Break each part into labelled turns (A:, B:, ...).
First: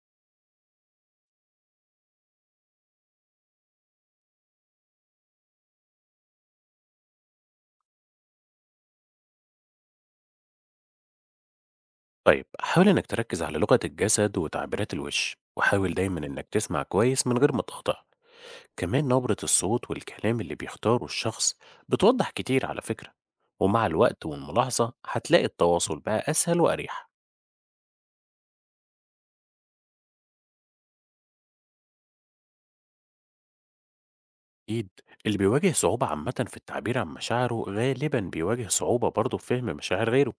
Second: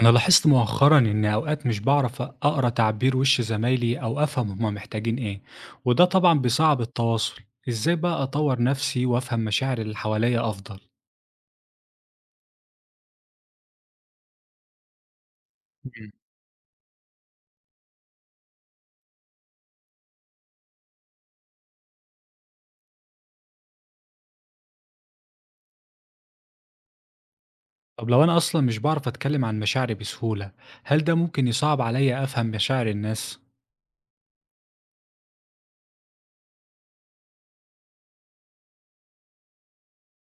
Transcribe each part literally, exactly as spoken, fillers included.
A: أنا لاحظت مؤخرًا إن أوقات مش باعرف أقرا تعبير وش زمايلي أو أفهم هما محتاجين إيه، وده طبعًا بيصعب التواصل، إزاي بقى أطور نفسي وأفهم مشاعر اللي حواليا أفضل؟
B: طيب حاول إنك تركز على لغة الجسد وتعبيرات الوش، وحاول
A: مم.
B: دايما إنك تسمع كويس من غير ما تقطع. كمان نبرة الصوت والكلام اللي بيختاره الشخص بتوضح كتير على فكرة. ومع الوقت والملاحظة هتلاقي التواصل بقى أسهل وأريح.
A: طب لو أنا أصلًا مش بعرف أتكلم عن مشاعري بسهولة، هل ده ممكن يصعب عليا أفهم مشاعر الناس؟
B: أكيد، اللي بيواجه صعوبة عامة في التعبير عن مشاعره غالبا بيواجه صعوبة برضه في فهم مشاعر غيره.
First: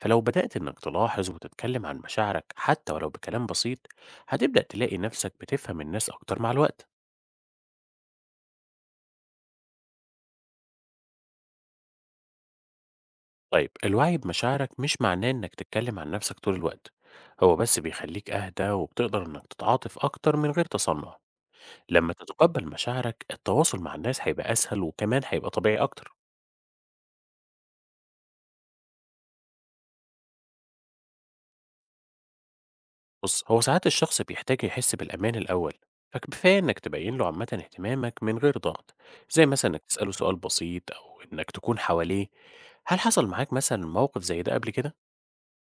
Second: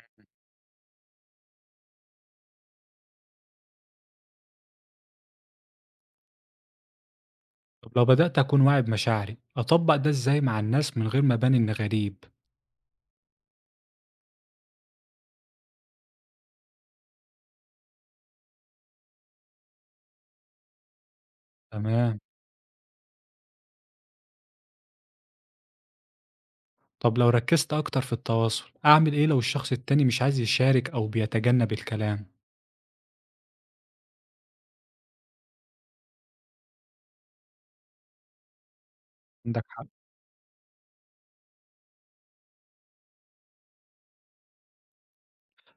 B: فلو بدأت إنك تلاحظ وتتكلم عن مشاعرك حتى ولو بكلام بسيط، هتبدأ تلاقي نفسك بتفهم الناس أكتر مع الوقت.
A: طب لو بدأت أكون واعي بمشاعري، أطبق ده إزاي مع الناس من غير ما أبان إني غريب؟
B: طيب الوعي بمشاعرك مش معناه إنك تتكلم عن نفسك طول الوقت، هو بس بيخليك أهدى وبتقدر إنك تتعاطف أكتر من غير تصنع. لما
A: تمام.
B: تتقبل مشاعرك التواصل مع الناس هيبقى أسهل وكمان هيبقى طبيعي أكتر.
A: طب لو ركزت أكتر في التواصل، أعمل إيه لو الشخص التاني مش عايز يشارك أو بيتجنب الكلام؟
B: بص، هو ساعات الشخص بيحتاج يحس بالأمان الأول، فكفاية إنك تبين له عامة اهتمامك من غير ضغط، زي
A: عندك
B: مثلا إنك
A: حق.
B: تسأله سؤال بسيط أو إنك تكون حواليه. هل حصل معاك مثلا موقف زي ده قبل كده؟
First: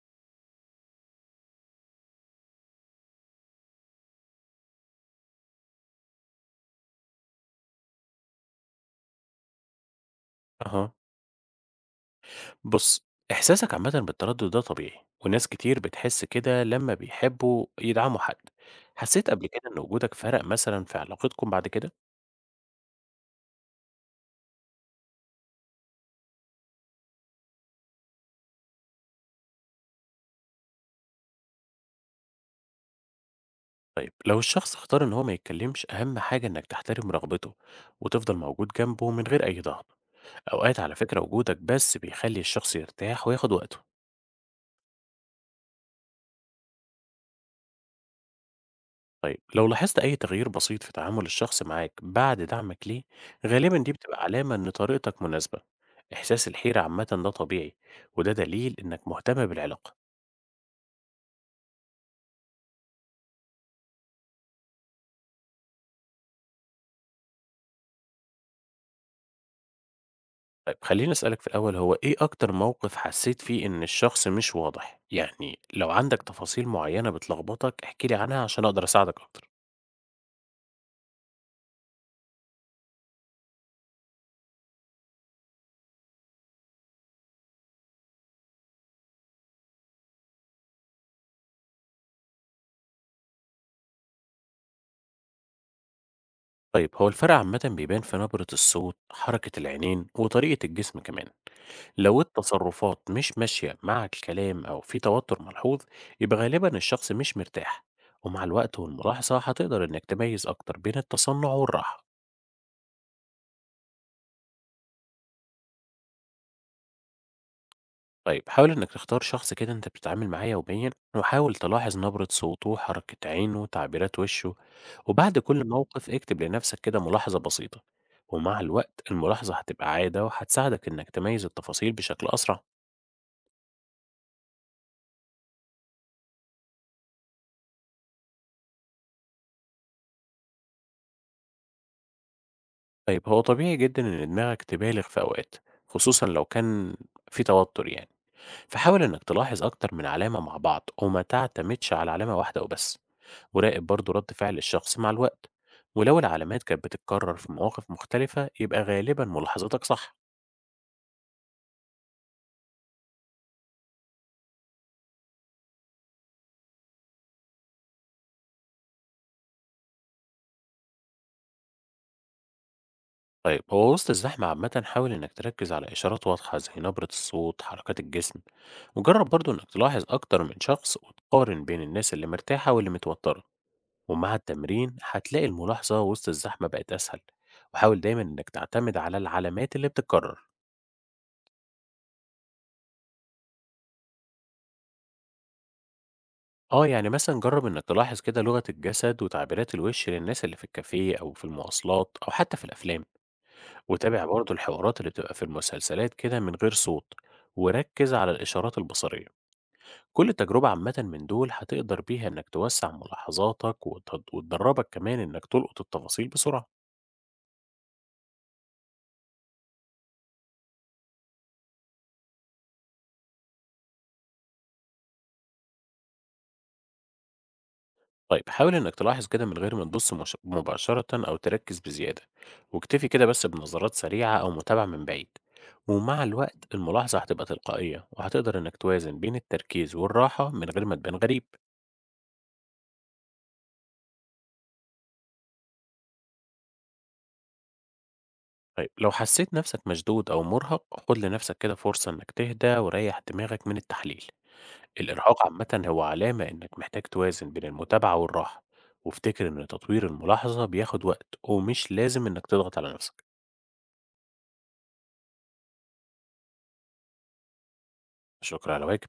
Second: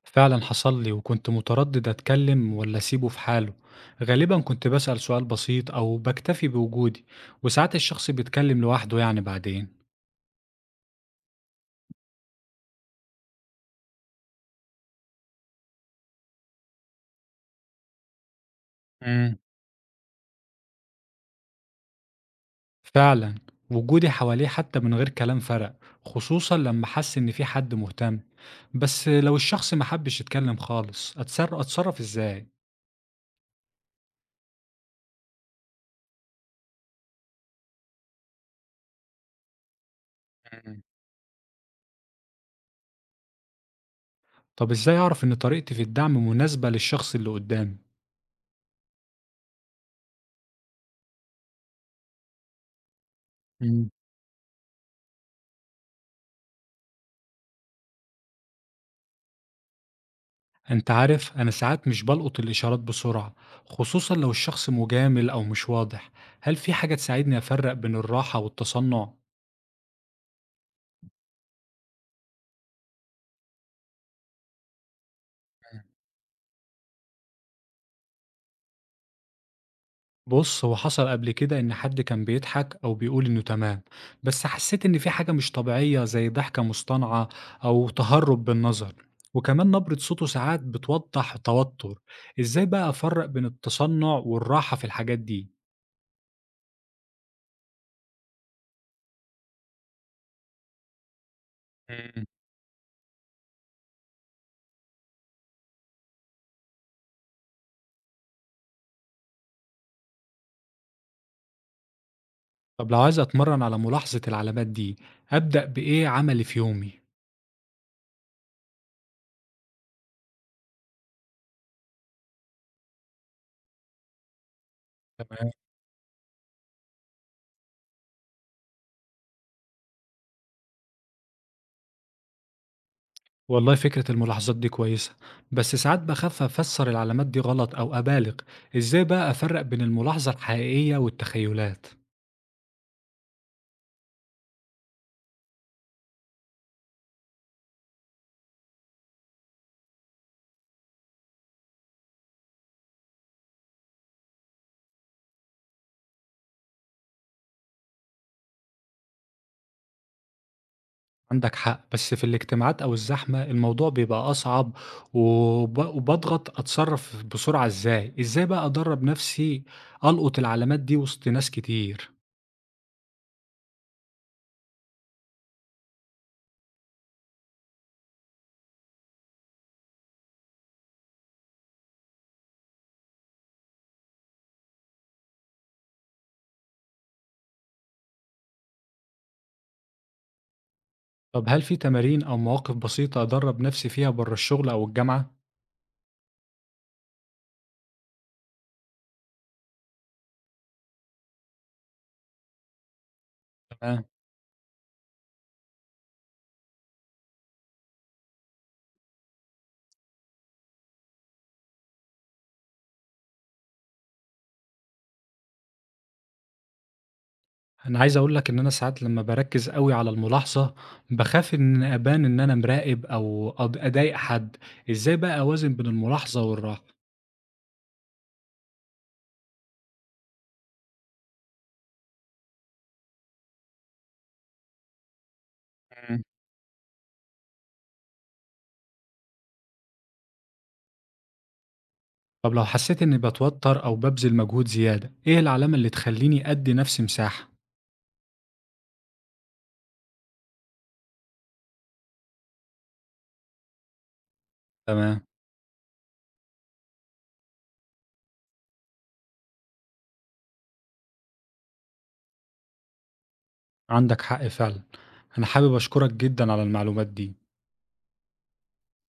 A: فعلا حصل لي وكنت متردد أتكلم ولا أسيبه في حاله. غالبا كنت بسأل سؤال بسيط أو بكتفي بوجودي، وساعات الشخص بيتكلم لوحده يعني بعدين.
B: أها، بُص، إحساسك عامةً بالتردُّد ده طبيعي، وناس كتير بتحس كده لمّا بيحبّوا يدعموا حد. حسّيت
A: امم
B: قبل كده إن وجودك فرق مثلًا في علاقتكم بعد كده؟
A: فعلا، وجودي حواليه حتى من غير كلام فرق، خصوصا لما حس إن في حد مهتم. بس لو الشخص ما حبش يتكلم خالص أتصرف, أتصرف إزاي؟
B: طيب لو الشخص اختار إن هو ما يتكلّمش، أهم حاجة إنّك تحترم رغبته وتفضل موجود جنبه من غير أي ضغط. أوقات
A: مم.
B: على فكرة وجودك بس بيخلّي الشخص يرتاح وياخُد وقته.
A: طب إزاي أعرف إن طريقتي في الدعم مناسبة للشخص اللي قدامي؟
B: طيب لو لاحظت أي تغيير بسيط في تعامل الشخص معاك بعد دعمك ليه، غالبا دي بتبقى علامة إن طريقتك مناسبة. إحساس الحيرة عامة ده طبيعي، وده دليل إنك مهتم بالعلاقة.
A: انت عارف انا ساعات مش بلقط الاشارات بسرعة، خصوصا لو الشخص مجامل او مش واضح. هل في حاجة تساعدني افرق بين الراحة والتصنع؟
B: طيب خليني أسألك في الأول، هو إيه أكتر موقف حسيت فيه إن الشخص مش واضح؟ يعني لو عندك تفاصيل معينة بتلخبطك احكيلي عنها عشان أقدر أساعدك أكتر.
A: بص هو حصل قبل كده ان حد كان بيضحك او بيقول انه تمام، بس حسيت ان في حاجة مش طبيعية زي ضحكة مصطنعة او تهرب بالنظر، وكمان نبرة صوته ساعات بتوضح توتر. ازاي بقى افرق بين التصنع والراحة في الحاجات دي؟
B: طيب هو الفرق عامة بيبان في نبرة الصوت، حركة العينين وطريقة الجسم كمان. لو
A: مم.
B: التصرفات مش ماشية مع الكلام أو في توتر ملحوظ، يبقى غالبا الشخص مش مرتاح. ومع الوقت والملاحظة هتقدر إنك تميز أكتر بين التصنع والراحة.
A: طب لو عايز اتمرن على ملاحظة العلامات دي، ابدأ بايه عملي في يومي؟
B: طيب حاول إنك تختار شخص كده أنت بتتعامل معاه يوميا، وحاول تلاحظ نبرة صوته، حركة عينه، تعبيرات وشه، وبعد
A: تمام.
B: كل موقف اكتب لنفسك كده ملاحظة بسيطة. ومع الوقت الملاحظة هتبقى عادة وهتساعدك إنك تميز التفاصيل بشكل أسرع.
A: والله فكرة الملاحظات دي كويسة، بس ساعات بخاف أفسر العلامات دي غلط أو أبالغ. إزاي بقى أفرق بين الملاحظة الحقيقية والتخيلات؟
B: طيب هو طبيعي جدًا إن دماغك تبالغ في أوقات، خصوصًا لو كان في توتر يعني، فحاول إنك تلاحظ أكتر من علامة مع بعض وما تعتمدش على علامة واحدة وبس، وراقب برضه رد فعل الشخص مع الوقت، ولو العلامات كانت بتتكرر في مواقف مختلفة يبقى غالبًا ملاحظتك صح.
A: عندك حق، بس في الاجتماعات أو الزحمة الموضوع بيبقى أصعب، وب... وبضغط أتصرف بسرعة. إزاي إزاي بقى أدرب نفسي ألقط العلامات دي وسط ناس كتير؟
B: طيب هو وسط الزحمة عامةً حاول إنك تركز على إشارات واضحة زي نبرة الصوت، حركات الجسم، وجرب برضه إنك تلاحظ أكتر من شخص وتقارن بين الناس اللي مرتاحة واللي متوترة. ومع التمرين هتلاقي الملاحظة وسط الزحمة بقت أسهل، وحاول دايما إنك تعتمد على العلامات اللي بتتكرر.
A: طب هل في تمارين أو مواقف بسيطة أدرب نفسي فيها بره الشغل أو الجامعة؟
B: اه يعني مثلا جرب إنك تلاحظ كده لغة الجسد وتعبيرات الوش للناس اللي في الكافيه أو في المواصلات أو حتى في الأفلام.
A: تمام.
B: وتابع برضو الحوارات اللي بتبقى في المسلسلات كده من غير صوت وركز على الإشارات البصرية. كل تجربة عامة من دول هتقدر بيها إنك توسع ملاحظاتك وت- وتدربك كمان إنك تلقط التفاصيل بسرعة.
A: أنا عايز أقول لك إن أنا ساعات لمّا باركّز أوي على الملاحظة، باخاف إن أبان إن أنا مراقب أو أض أضايق حد، إزاي بقى أوازن بين الملاحظة والراحة؟
B: طيب حاول إنك تلاحظ كده من غير ما تبص مش- مباشرة أو تركز بزيادة، واكتفي كده بس بنظرات سريعة أو متابعة من بعيد. ومع
A: إمم.
B: الوقت الملاحظة هتبقى تلقائية وهتقدر إنك توازن بين التركيز والراحة من غير ما تبان غريب.
A: طب لو حسيت إني باتوتر أو بابذل مجهود زيادة، إيه العلامة اللي تخلّيني أدّي نفسي مساحة؟
B: طيب لو حسيت نفسك مشدود أو مرهق خد لنفسك كده فرصة إنك تهدى وريح دماغك من التحليل.
A: تمام.
B: الإرهاق عامة هو علامة إنك محتاج توازن بين المتابعة والراحة، وافتكر إن تطوير الملاحظة بياخد وقت ومش لازم إنك تضغط على نفسك.
A: عندك حق فعلًا، أنا حابب أشكرك جدًا على المعلومات دي.
B: شكرا على واجب.